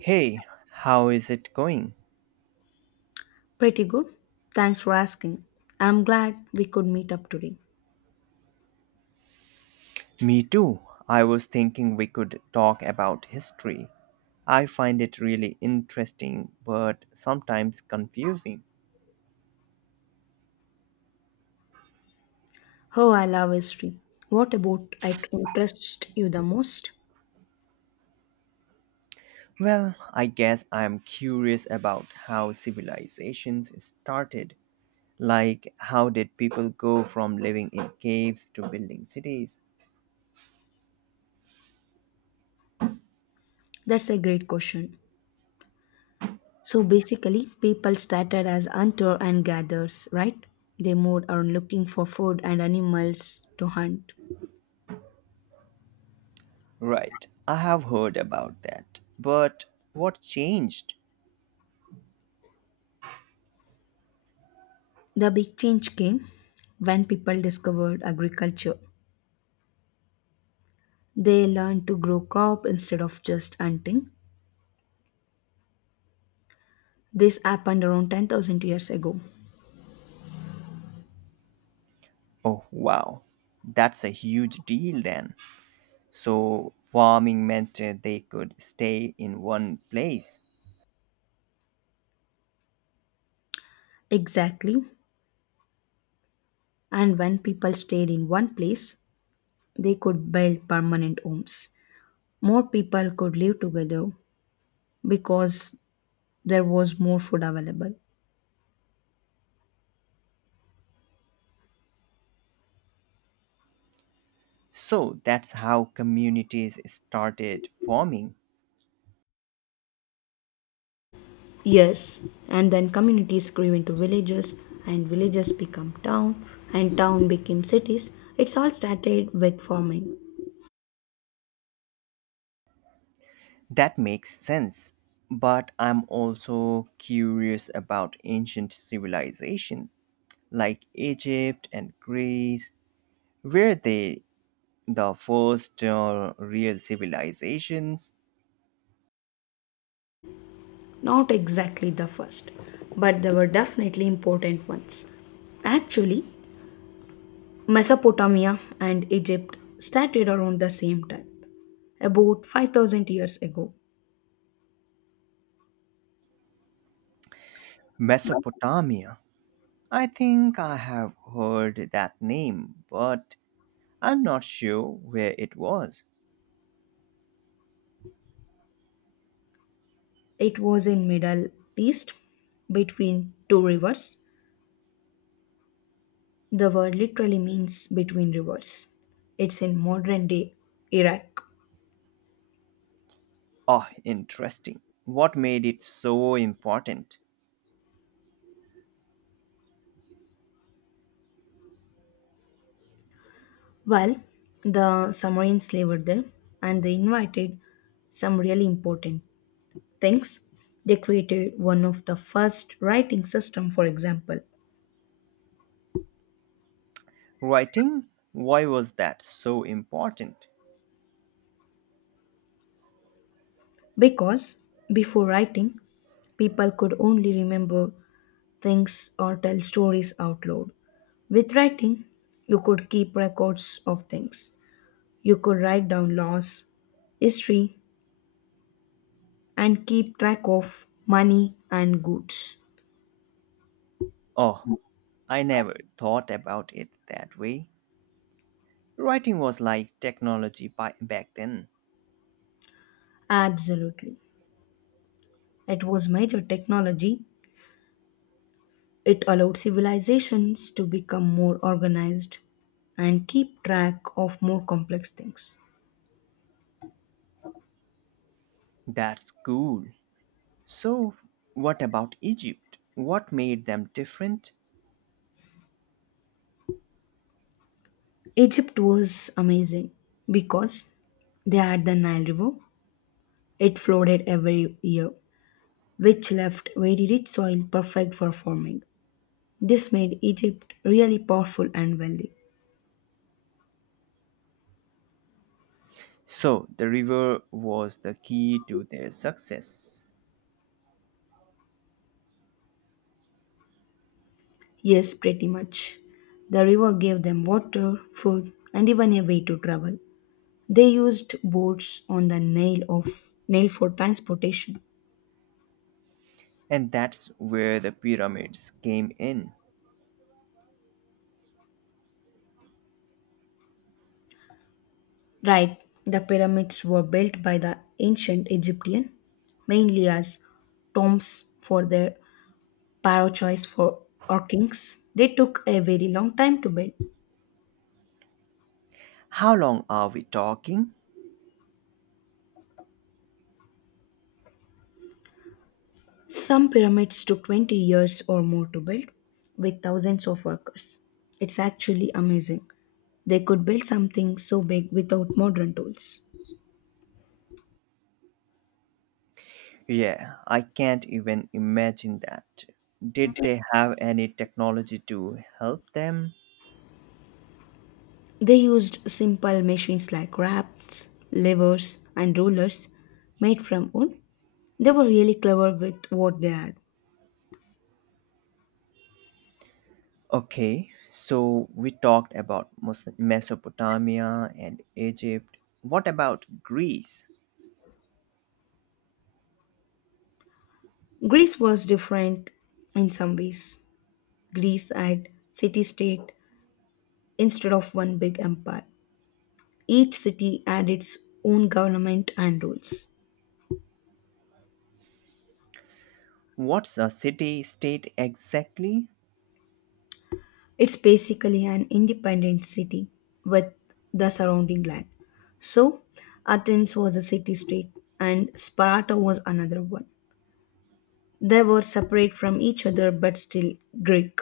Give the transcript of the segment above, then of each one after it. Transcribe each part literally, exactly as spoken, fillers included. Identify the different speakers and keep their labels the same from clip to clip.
Speaker 1: Hey, how is it going?
Speaker 2: Pretty good. Thanks for asking. I'm glad we could meet up today.
Speaker 1: Me too. I was thinking we could talk about history. I find it really interesting but sometimes confusing.
Speaker 2: Oh, I love history. What about it interests you the most?
Speaker 1: Well, I guess I'm curious about how civilizations started. Like, how did people go from living in caves to building cities?
Speaker 2: That's a great question. So basically, people started as hunter and gatherers, right? They moved on looking for food and animals to hunt.
Speaker 1: Right, I have heard about that. But what changed?
Speaker 2: The big change came when people discovered agriculture. They learned to grow crop instead of just hunting. This happened around ten thousand years ago.
Speaker 1: Oh, wow. That's a huge deal then. So, farming meant uh, they could stay in one place.
Speaker 2: Exactly. And when people stayed in one place, they could build permanent homes. More people could live together because there was more food available.
Speaker 1: So, that's how communities started forming.
Speaker 2: Yes, and then communities grew into villages, and villages become town, and town became cities. It's all started with farming.
Speaker 1: That makes sense. But I'm also curious about ancient civilizations like Egypt and Greece. Were they the first uh, real civilizations?
Speaker 2: Not exactly the first, but they were definitely important ones. Actually, Mesopotamia and Egypt started around the same time, about five thousand years ago.
Speaker 1: Mesopotamia. I think I have heard that name, but I'm not sure where it was.
Speaker 2: It was in Middle East between two rivers. The word literally means between rivers. It's in modern day Iraq.
Speaker 1: Ah, interesting. What made it so important?
Speaker 2: Well, the Sumerians lived there and they invited some really important things. They created one of the first writing system, for example.
Speaker 1: Writing? Why was that so important?
Speaker 2: Because before writing, people could only remember things or tell stories out loud. With writing, you could keep records of things. You could write down laws, history, and keep track of money and goods.
Speaker 1: Oh, I never thought about it that way. Writing was like technology by, back then.
Speaker 2: Absolutely. It was major technology. It allowed civilizations to become more organized and keep track of more complex things.
Speaker 1: That's cool. So, what about Egypt? What made them different?
Speaker 2: Egypt was amazing because they had the Nile River. It flooded every year, which left very rich soil perfect for farming. This made Egypt really powerful and wealthy.
Speaker 1: So, the river was the key to their success.
Speaker 2: Yes, pretty much. The river gave them water, food, and even a way to travel. They used boats on the Nile of Nile for transportation.
Speaker 1: And that's where the pyramids came in.
Speaker 2: Right, the pyramids were built by the ancient Egyptian mainly as tombs for their Parochoice for Orkings. They took a very long time to build.
Speaker 1: How long are we talking?
Speaker 2: Some pyramids took twenty years or more to build with thousands of workers. It's actually amazing. They could build something so big without modern tools.
Speaker 1: Yeah, I can't even imagine that. Did they have any technology to help them?
Speaker 2: They used simple machines like rafts, levers, and rollers made from wood. They were really clever with what they had.
Speaker 1: Okay, so we talked about Mes- Mesopotamia and Egypt. What about Greece?
Speaker 2: Greece was different in some ways. Greece had city state instead of one big empire. Each city had its own government and rules.
Speaker 1: What's a city state exactly?
Speaker 2: It's basically an independent city with the surrounding land. So, Athens was a city state and Sparta was another one. They were separate from each other but still Greek.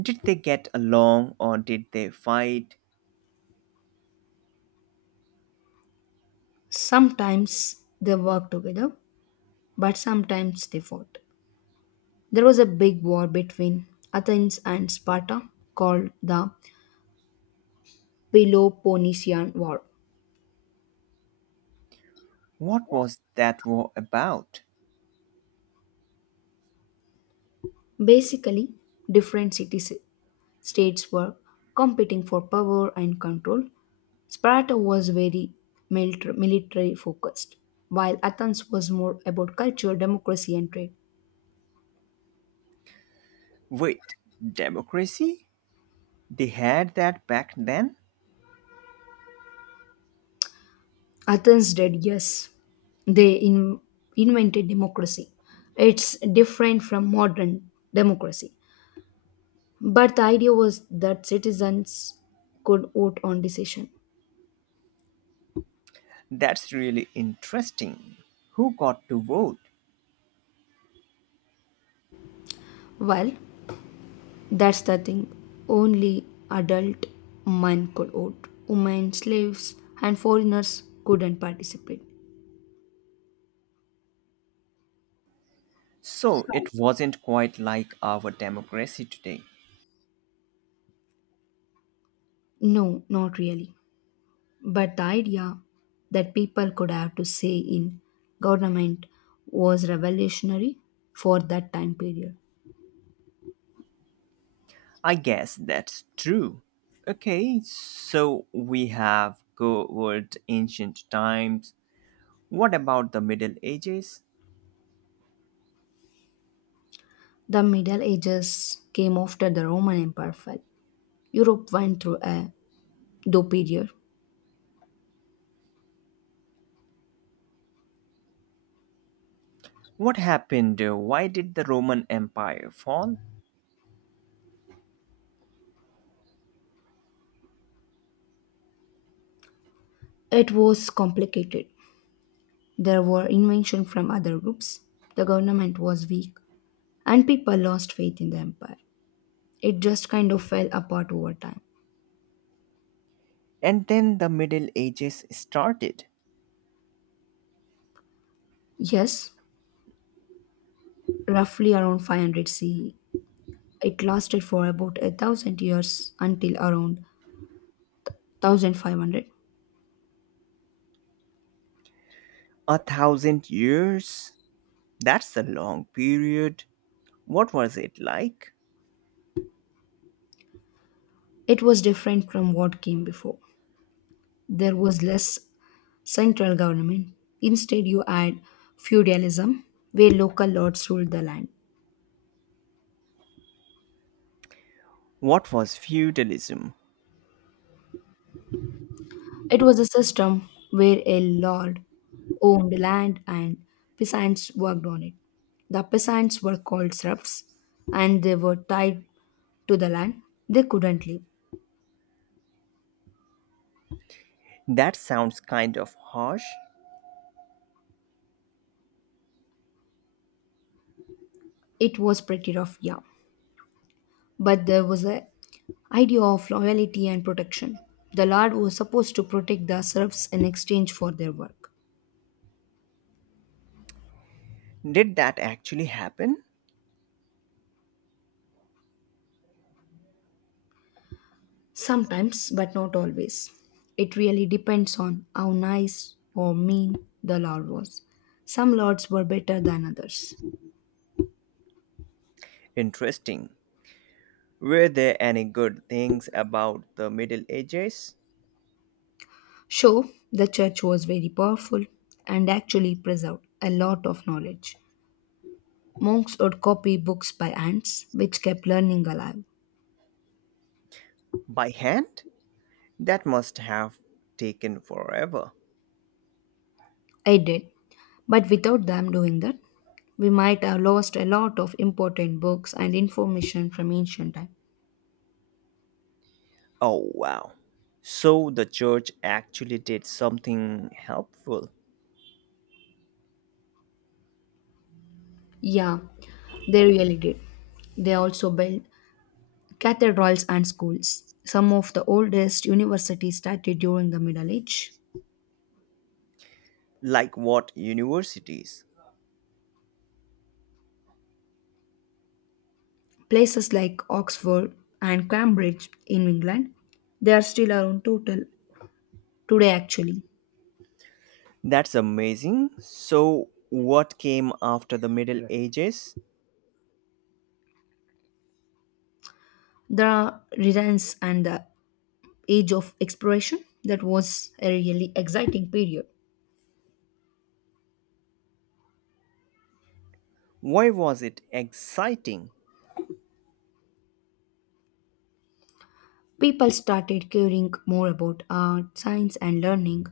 Speaker 1: Did they get along or did they fight?
Speaker 2: Sometimes they worked together, but sometimes they fought. There was a big war between Athens and Sparta called the Peloponnesian War.
Speaker 1: What was that war about?
Speaker 2: Basically, different cities states were competing for power and control. Sparta was very military focused, while Athens was more about culture, democracy, and trade.
Speaker 1: Wait, democracy? They had that back then?
Speaker 2: Athens did, yes. They in- Invented democracy. It's different from modern democracy. But the idea was that citizens could vote on decision.
Speaker 1: That's really interesting. Who got to vote?
Speaker 2: Well, that's the thing. Only adult men could vote. Women, slaves, and foreigners couldn't participate.
Speaker 1: So it wasn't quite like our democracy today.
Speaker 2: No, not really. But the idea that people could have to say in government was revolutionary for that time period.
Speaker 1: I guess that's true. Okay, so we have covered ancient times. What about the Middle Ages?
Speaker 2: The Middle Ages came after the Roman Empire fell. Europe went through a low period.
Speaker 1: What happened? Why did the Roman Empire fall?
Speaker 2: It was complicated. There were inventions from other groups. The government was weak and people lost faith in the empire. It just kind of fell apart over time.
Speaker 1: And then the Middle Ages started.
Speaker 2: Yes, roughly around five hundred C E. It lasted for about a thousand years until around one thousand five hundred.
Speaker 1: A thousand years? That's a long period. What was it like?
Speaker 2: It was different from what came before. There was less central government. Instead, you had feudalism, where local lords ruled the land.
Speaker 1: What was feudalism?
Speaker 2: It was a system where a lord owned land and peasants worked on it. The peasants were called serfs and they were tied to the land. They couldn't leave.
Speaker 1: That sounds kind of harsh.
Speaker 2: It was pretty rough, yeah. But there was a idea of loyalty and protection. The lord was supposed to protect the serfs in exchange for their work.
Speaker 1: Did that actually happen?
Speaker 2: Sometimes, but not always. It really depends on how nice or mean the Lord was. Some lords were better than others.
Speaker 1: Interesting. Were there any good things about the Middle Ages?
Speaker 2: So, the church was very powerful and actually preserved a lot of knowledge. Monks would copy books by ants, which kept learning alive.
Speaker 1: By hand? That must have taken forever.
Speaker 2: I did, but without them doing that, we might have lost a lot of important books and information from ancient time.
Speaker 1: Oh, wow. So the church actually did something helpful.
Speaker 2: Yeah, they really did. They also built cathedrals and schools, some of the oldest universities started during the Middle Age.
Speaker 1: Like what universities?
Speaker 2: Places like Oxford and Cambridge in England, they are still around total today actually.
Speaker 1: That's amazing. So, what came after the Middle Ages?
Speaker 2: The Renaissance and the Age of Exploration, that was a really exciting period.
Speaker 1: Why was it exciting?
Speaker 2: People started caring more about art, science, and learning.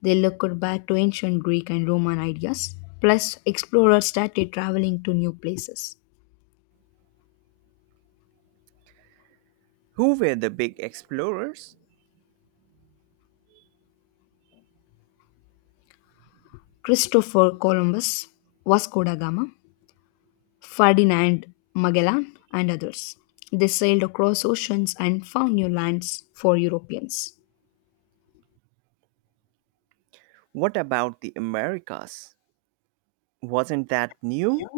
Speaker 2: They looked back to ancient Greek and Roman ideas. Plus, explorers started traveling to new places.
Speaker 1: Who were the big explorers?
Speaker 2: Christopher Columbus, Vasco da Gama, Ferdinand Magellan, and others. They sailed across oceans and found new lands for Europeans.
Speaker 1: What about the Americas? Wasn't that new?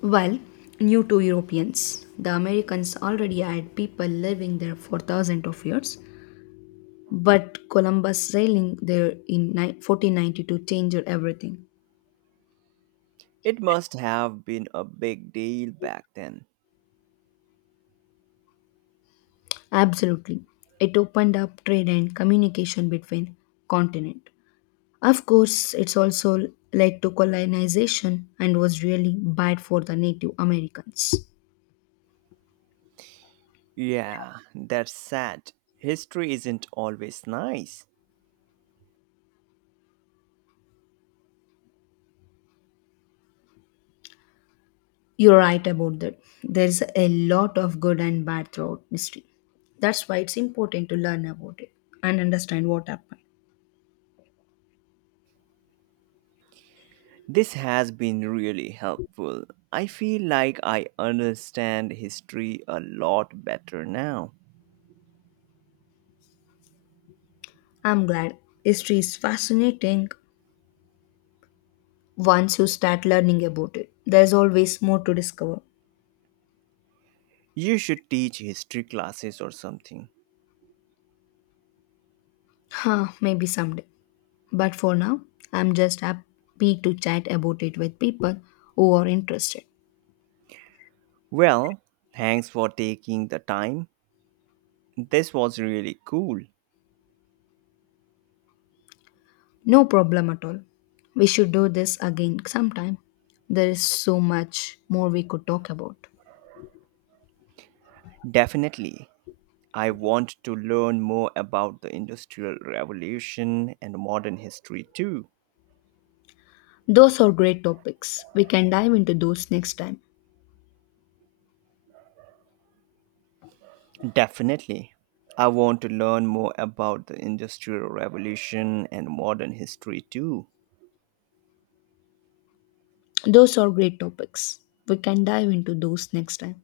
Speaker 2: While new to Europeans, the Americans already had people living there for thousands of years, but Columbus sailing there in fourteen ninety-two changed everything.
Speaker 1: It must have been a big deal back then.
Speaker 2: Absolutely. It opened up trade and communication between continent. Of course, it's also led to colonization and was really bad for the Native Americans.
Speaker 1: Yeah, that's sad. History isn't always nice.
Speaker 2: You're right about that. There's a lot of good and bad throughout history. That's why it's important to learn about it and understand what happened.
Speaker 1: This has been really helpful. I feel like I understand history a lot better now.
Speaker 2: I'm glad. History is fascinating once you start learning about it. There's always more to discover.
Speaker 1: You should teach history classes or something.
Speaker 2: Huh, maybe someday. But for now, I'm just happy to chat about it with people who are interested.
Speaker 1: Well, thanks for taking the time. This was really cool.
Speaker 2: No problem at all. We should do this again sometime. There is so much more we could talk about.
Speaker 1: Definitely. I want to learn more about the Industrial Revolution and modern history too.
Speaker 2: Those are great topics. We can dive into those next time.
Speaker 1: Definitely. I want to learn more about the Industrial Revolution and modern history too.
Speaker 2: Those are great topics. We can dive into those next time.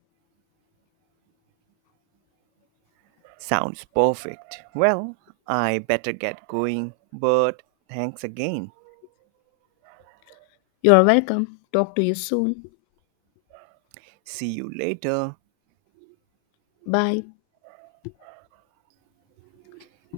Speaker 1: Sounds perfect. Well, I better get going, but thanks again.
Speaker 2: You're welcome. Talk to you soon.
Speaker 1: See you later.
Speaker 2: Bye.